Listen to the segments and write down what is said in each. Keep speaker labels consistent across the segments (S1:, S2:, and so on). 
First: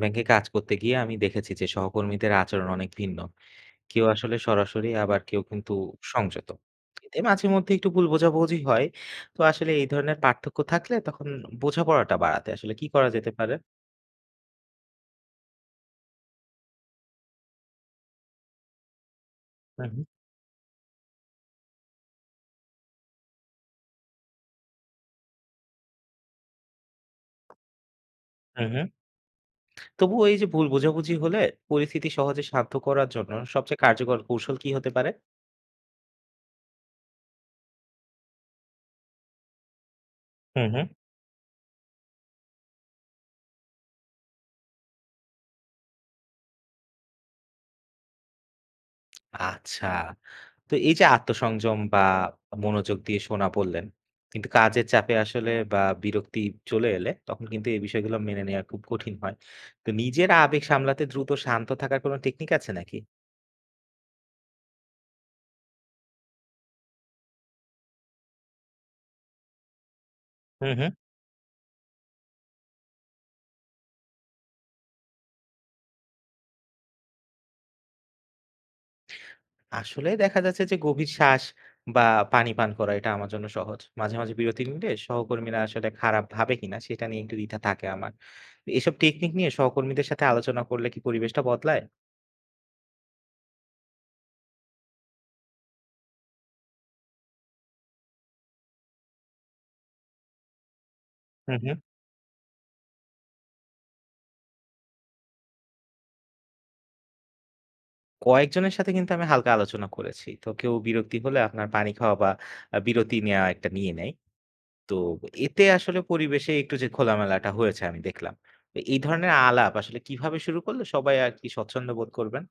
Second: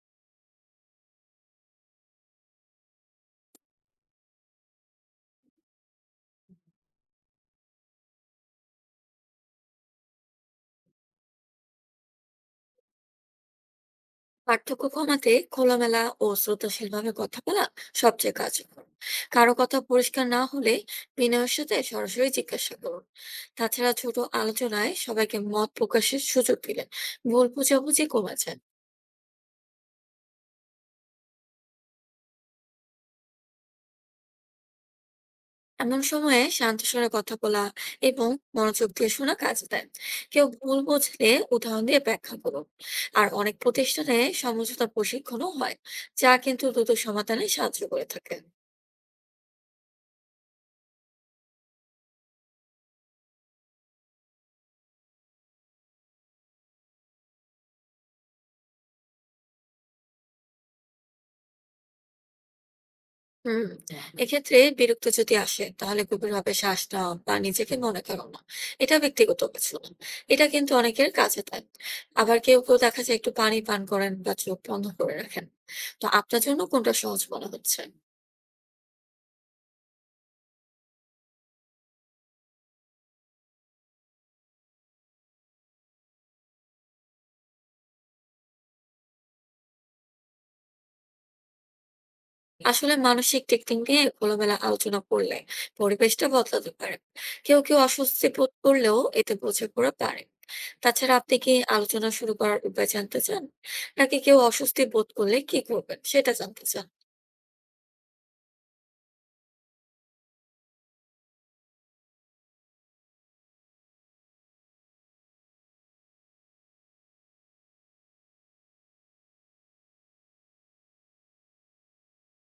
S1: ব্যাংকে কাজ করতে গিয়ে আমি দেখেছি যে সহকর্মীদের আচরণ অনেক ভিন্ন। কেউ আসলে সরাসরি আবার কেউ কিন্তু সংযত। এতে মাঝে মধ্যে একটু ভুল বোঝাবুঝি হয়। তো আসলে এই ধরনের পার্থক্য থাকলে তখন বোঝাপড়াটা বাড়াতে আসলে কি করা যেতে পারে?
S2: পার্থক্য কমাতে খোলামেলা ও শ্রদ্ধাশীল ভাবে কথা বলা সবচেয়ে কার্যকর। কারো কথা
S1: হুম, হুম,
S2: পরিষ্কার না হলে বিনয়ের সাথে সরাসরি জিজ্ঞাসা করুন। তাছাড়া ছোট আলোচনায় সবাইকে মত প্রকাশের সুযোগ দিলে ভুল বোঝাবুঝি কমে যায়।
S1: হুম, হুম। তবুও এই যে ভুল বোঝাবুঝি হলে পরিস্থিতি সহজে শান্ত করার জন্য সবচেয়ে কার্যকর কৌশল কি হতে পারে?
S2: এমন সময়ে শান্ত স্বরে কথা বলা এবং মনোযোগ দিয়ে শোনা কাজে দেয়। কেউ
S1: হুম,
S2: ভুল
S1: হুম।
S2: বুঝলে উদাহরণ দিয়ে ব্যাখ্যা করুন। আর অনেক প্রতিষ্ঠানে সমঝোতা প্রশিক্ষণও হয়, যা কিন্তু দ্রুত সমাধানে সাহায্য করে থাকে।
S1: আচ্ছা। তো এই যে আত্মসংযম বা মনোযোগ দিয়ে শোনা বললেন, কিন্তু কাজের চাপে আসলে বা বিরক্তি চলে এলে তখন কিন্তু এই বিষয়গুলো মেনে নেওয়া খুব কঠিন হয়। তো নিজের আবেগ সামলাতে দ্রুত শান্ত থাকার কোনো টেকনিক আছে নাকি?
S2: হুম, এক্ষেত্রে বিরক্তি যদি আসে তাহলে গভীরভাবে শ্বাস নেওয়া বা নিজেকে মনে করো না এটা ব্যক্তিগত কিছু না। এটা
S1: হুম,
S2: কিন্তু
S1: হুম।
S2: অনেকের কাজে দেয়। আবার কেউ কেউ দেখা যায় একটু পানি পান করেন বা চোখ বন্ধ করে রাখেন। তো আপনার জন্য কোনটা সহজ মনে হচ্ছে?
S1: আসলে দেখা যাচ্ছে যে গভীর শ্বাস বা পানি পান করা এটা আমার জন্য সহজ। মাঝে, মাঝে বিরতি নিলে সহকর্মীরা আসলে খারাপ ভাবে কিনা সেটা নিয়ে একটু দ্বিধা থাকে আমার। এসব টেকনিক নিয়ে সহকর্মীদের সাথে আলোচনা করলে কি পরিবেশটা বদলায়?
S2: আসলে মানসিক দিক দিক নিয়ে খোলামেলা আলোচনা করলে পরিবেশটা বদলাতে পারে। কেউ কেউ অস্বস্তি বোধ করলেও এতে বোঝে পড়ে পারে। তাছাড়া আপনি কি
S1: হুম হুম।
S2: আলোচনা শুরু করার উপায় জানতে চান, নাকি কেউ অস্বস্তি বোধ করলে কি করবেন সেটা জানতে চান?
S1: কয়েকজনের সাথে কিন্তু আমি হালকা আলোচনা করেছি। তো কেউ বিরক্তি হলে আপনার পানি খাওয়া বা বিরতি নেয়া একটা নিয়ে নেয়। তো এতে আসলে পরিবেশে একটু যে খোলামেলাটা হয়েছে আমি দেখলাম। তো এই ধরনের আলাপ আসলে কিভাবে শুরু করলে সবাই আরকি স্বচ্ছন্দ বোধ করবেন?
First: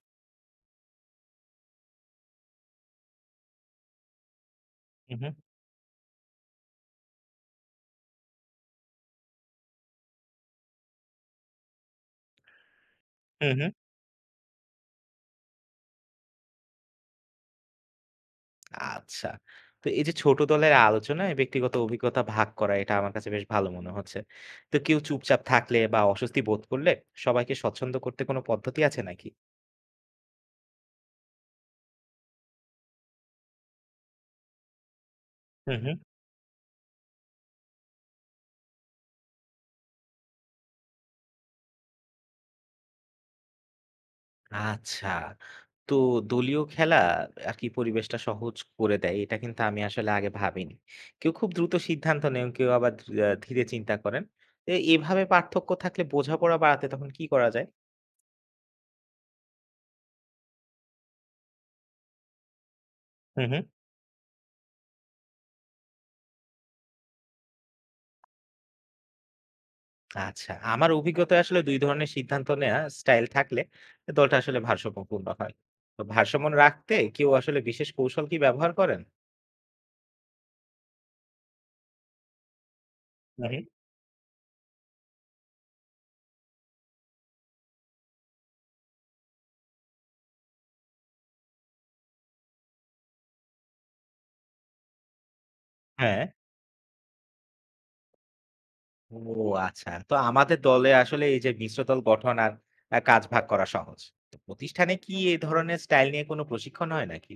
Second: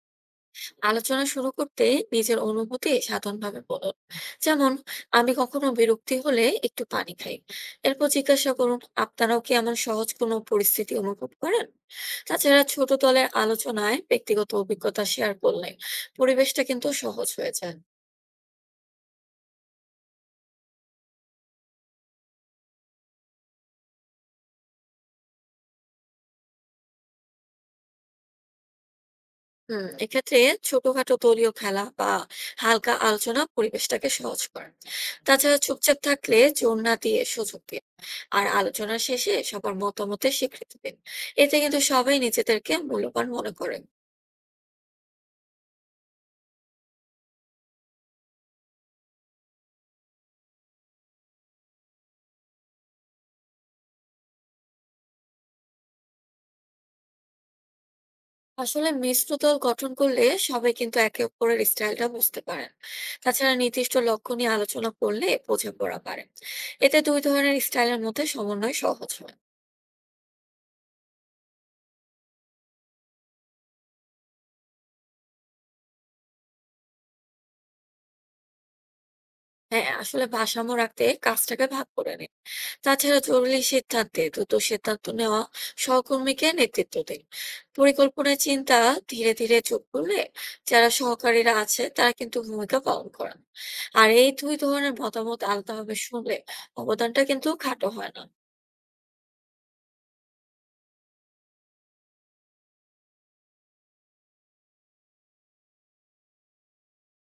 S2: আলোচনা শুরু করতে নিজের অনুভূতি সাধারণভাবে বলুন, যেমন
S1: হু, হু,
S2: আমি কখনো বিরক্তি হলে একটু পানি খাই। এরপর জিজ্ঞাসা করুন আপনারাও কি এমন সহজ কোনো পরিস্থিতি অনুভব করেন। তাছাড়া ছোট দলের
S1: হু, হু।
S2: আলোচনায় ব্যক্তিগত অভিজ্ঞতা শেয়ার করলে পরিবেশটা কিন্তু সহজ হয়ে যায়।
S1: আচ্ছা। তো এই যে ছোট দলের আলোচনায় ব্যক্তিগত অভিজ্ঞতা ভাগ করা এটা আমার কাছে বেশ ভালো মনে হচ্ছে। তো কেউ চুপচাপ থাকলে বা অস্বস্তি বোধ করলে সবাইকে স্বচ্ছন্দ করতে কোনো পদ্ধতি আছে নাকি?
S2: হুম, এক্ষেত্রে ছোটখাটো দলীয় খেলা বা হালকা আলোচনা পরিবেশটাকে সহজ করে। তাছাড়া
S1: হুম, হুম।
S2: চুপচাপ থাকলে জোর না দিয়ে সুযোগ দিন। আর আলোচনার শেষে সবার মতামতের স্বীকৃতি দিন। এতে কিন্তু সবাই নিজেদেরকে মূল্যবান মনে করেন।
S1: আচ্ছা। তো দলীয় খেলা আর কি পরিবেশটা সহজ করে দেয়, এটা কিন্তু আমি আসলে আগে ভাবিনি। কেউ খুব দ্রুত সিদ্ধান্ত নেন, কেউ আবার ধীরে চিন্তা করেন। তো এভাবে পার্থক্য থাকলে বোঝাপড়া বাড়াতে তখন কি করা যায়?
S2: আসলে মিশ্র দল গঠন করলে সবাই কিন্তু একে অপরের স্টাইলটা বুঝতে পারেন।
S1: হুম,
S2: তাছাড়া
S1: হুম।
S2: নির্দিষ্ট লক্ষ্য নিয়ে আলোচনা করলে বোঝাপড়া পারে। এতে দুই ধরনের স্টাইলের মধ্যে সমন্বয় সহজ হয়।
S1: আচ্ছা, আমার অভিজ্ঞতায় আসলে ২ ধরনের সিদ্ধান্ত নেয়া স্টাইল থাকলে দলটা আসলে ভারসাম্যপূর্ণ হয়। তো ভারসাম্য রাখতে কেউ আসলে বিশেষ কৌশল কি ব্যবহার করেন?
S2: হ্যাঁ, আসলে ভারসাম্য রাখতে কাজটাকে ভাগ করে নিন। তাছাড়া
S1: হুম,
S2: জরুরি
S1: হুম।
S2: সিদ্ধান্তে দ্রুত সিদ্ধান্ত নেওয়া সহকর্মীকে নেতৃত্ব দিন। পরিকল্পনা চিন্তা ধীরে ধীরে যোগ করলে যারা সহকারীরা আছে তারা কিন্তু ভূমিকা পালন করেন। আর এই দুই ধরনের মতামত আলাদাভাবে
S1: হ্যাঁ।
S2: শুনলে অবদানটা কিন্তু খাটো হয় না।
S1: ও আচ্ছা। তো আমাদের দলে আসলে এই যে মিশ্র দল গঠন আর কাজ ভাগ করা সহজ। তো প্রতিষ্ঠানে কি এই ধরনের স্টাইল নিয়ে কোনো প্রশিক্ষণ হয় নাকি?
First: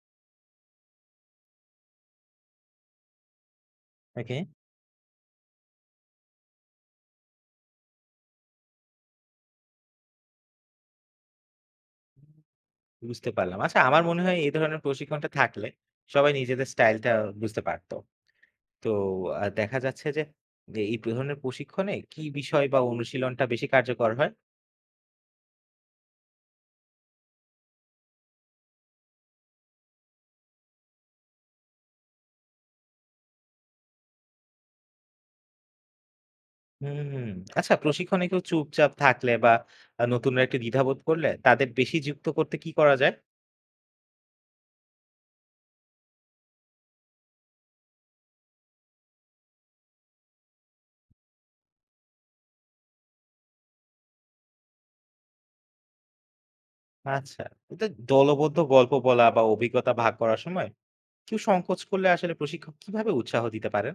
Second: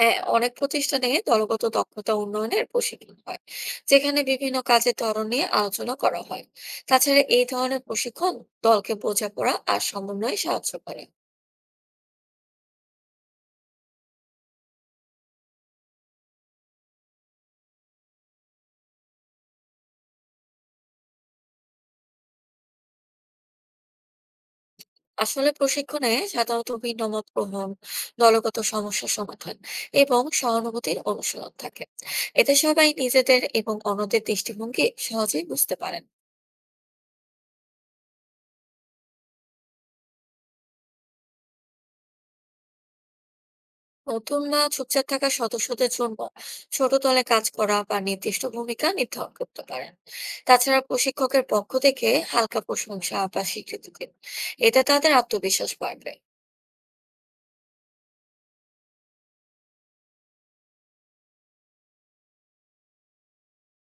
S2: হ্যাঁ, অনেক প্রতিষ্ঠানে দলগত দক্ষতা উন্নয়নের প্রশিক্ষণ হয়, যেখানে
S1: ওকে।
S2: বিভিন্ন কাজের ধরন নিয়ে আলোচনা করা হয়। তাছাড়া এই ধরনের প্রশিক্ষণ দলকে বোঝাপড়া আর সমন্বয়ে সাহায্য করে।
S1: বুঝতে পারলাম। আচ্ছা আমার মনে হয় এই ধরনের প্রশিক্ষণটা থাকলে সবাই নিজেদের স্টাইলটা বুঝতে পারত। তো দেখা যাচ্ছে যে, এই ধরনের প্রশিক্ষণে কি বিষয় বা অনুশীলনটা বেশি কার্যকর হয়?
S2: আসলে প্রশিক্ষণে সাধারণত ভিন্নমত গ্রহণ, দলগত সমস্যা সমাধান এবং সহানুভূতির অনুশীলন থাকে। এতে সবাই নিজেদের এবং অন্যদের দৃষ্টিভঙ্গি সহজেই বুঝতে পারেন।
S1: হুম। আচ্ছা প্রশিক্ষণে কেউ চুপচাপ থাকলে বা নতুনরা একটু দ্বিধাবোধ করলে তাদের বেশি যুক্ত করতে কি করা যায়?
S2: নতুন না চুপচাপ থাকা সদস্যদের জন্য ছোট দলে কাজ করা বা নির্দিষ্ট ভূমিকা নির্ধারণ করতে পারেন। তাছাড়া প্রশিক্ষকের পক্ষ থেকে হালকা প্রশংসা বা স্বীকৃতি দিন। এতে তাদের আত্মবিশ্বাস বাড়বে।
S1: আচ্ছা। এটা দলবদ্ধ গল্প বলা বা অভিজ্ঞতা ভাগ করার সময় কেউ সংকোচ করলে আসলে প্রশিক্ষক কিভাবে উৎসাহ দিতে পারেন?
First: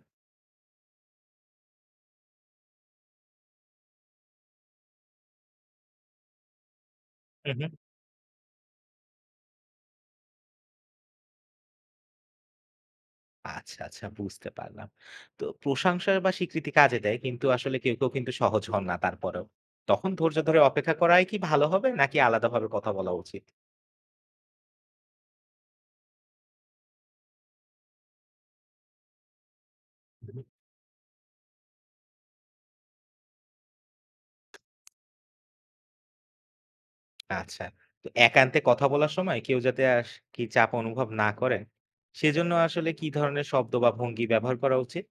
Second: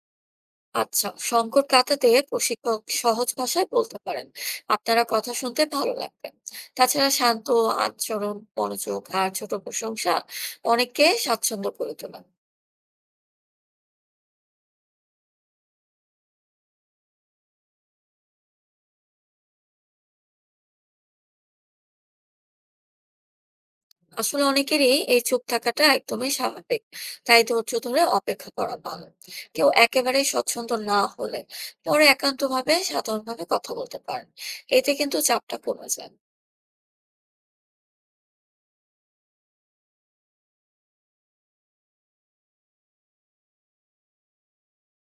S2: আচ্ছা, সংকট কাটাতে প্রশিক্ষক সহজ ভাষায় বলতে পারেন আপনারা কথা শুনতে ভালো লাগবে। তাছাড়া শান্ত
S1: হুম, হুম।
S2: আচরণ, মনোযোগ আর ছোট প্রশংসা অনেককে স্বাচ্ছন্দ্য করে তোলেন।
S1: আচ্ছা, আচ্ছা বুঝতে পারলাম। তো প্রশংসা বা স্বীকৃতি কাজে দেয় কিন্তু আসলে কেউ কিন্তু সহজ হন না তারপরেও। তখন ধৈর্য ধরে অপেক্ষা করাই কি ভালো হবে নাকি আলাদাভাবে কথা বলা উচিত?
S2: আসলে অনেকেরই এই চুপ থাকাটা একদমই স্বাভাবিক, তাই ধৈর্য ধরে অপেক্ষা করা ভালো। কেউ একেবারে
S1: হুম।
S2: স্বচ্ছন্দ না হলে পরে একান্তভাবে সাধারণভাবে কথা বলতে পারেন। এতে কিন্তু চাপটা কমে যায়।
S1: আচ্ছা। তো একান্তে কথা বলার সময় কেউ যাতে কি চাপ অনুভব না করেন সেজন্য আসলে কি ধরনের শব্দ বা ভঙ্গি ব্যবহার করা উচিত?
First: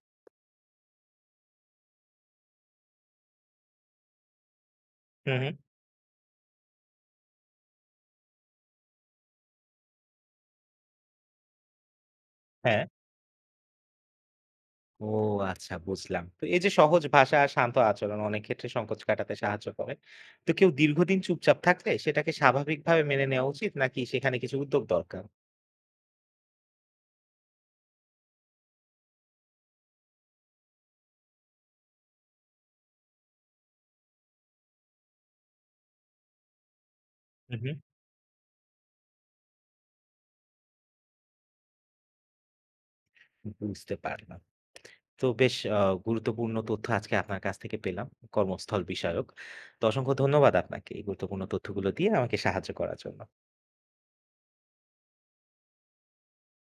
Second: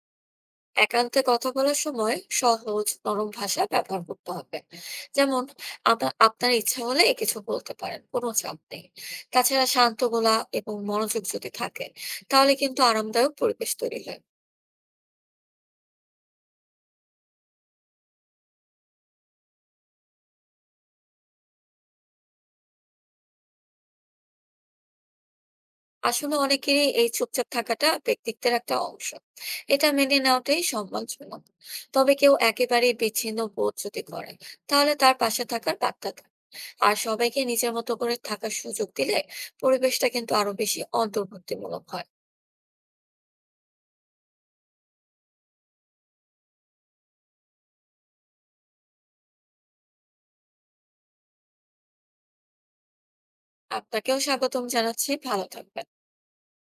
S2: একান্তে কথা বলার সময় সহজ, নরম ভাষা ব্যবহার করতে হবে।
S1: হুম,
S2: যেমন,
S1: হুম।
S2: আপনার ইচ্ছা হলে কিছু বলতে পারেন, কোনো চাপ নেই। তাছাড়া শান্ত গলা এবং মনোযোগ যদি থাকে, তাহলে কিন্তু
S1: হ্যাঁ।
S2: আরামদায়ক পরিবেশ তৈরি হয়।
S1: ও আচ্ছা বুঝলাম। তো এই যে সহজ ভাষা আর শান্ত আচরণ অনেক ক্ষেত্রে সংকোচ কাটাতে সাহায্য করে। তো কেউ দীর্ঘদিন চুপচাপ থাকলে সেটাকে স্বাভাবিকভাবে মেনে নেওয়া উচিত নাকি সেখানে কিছু উদ্যোগ দরকার?
S2: আসলে অনেকেরই এই চুপচাপ থাকাটা ব্যক্তিত্বের একটা অংশ। এটা মেনে নেওয়াটাই সম্মানজনক। তবে কেউ একেবারেই বিচ্ছিন্ন বোধ যদি করে, তাহলে তার পাশে থাকার বার্তা দেন। আর সবাইকে
S1: হুম,
S2: নিজের
S1: হুম।
S2: মতো করে থাকার সুযোগ দিলে পরিবেশটা কিন্তু আরো বেশি অন্তর্ভুক্তিমূলক হয়।
S1: বুঝতে পারলাম। তো বেশ গুরুত্বপূর্ণ তথ্য আজকে আপনার কাছ থেকে পেলাম কর্মস্থল বিষয়ক। তো অসংখ্য ধন্যবাদ আপনাকে এই গুরুত্বপূর্ণ তথ্যগুলো দিয়ে আমাকে সাহায্য করার জন্য।
S2: আপনাকেও স্বাগতম জানাচ্ছি। ভালো থাকবেন।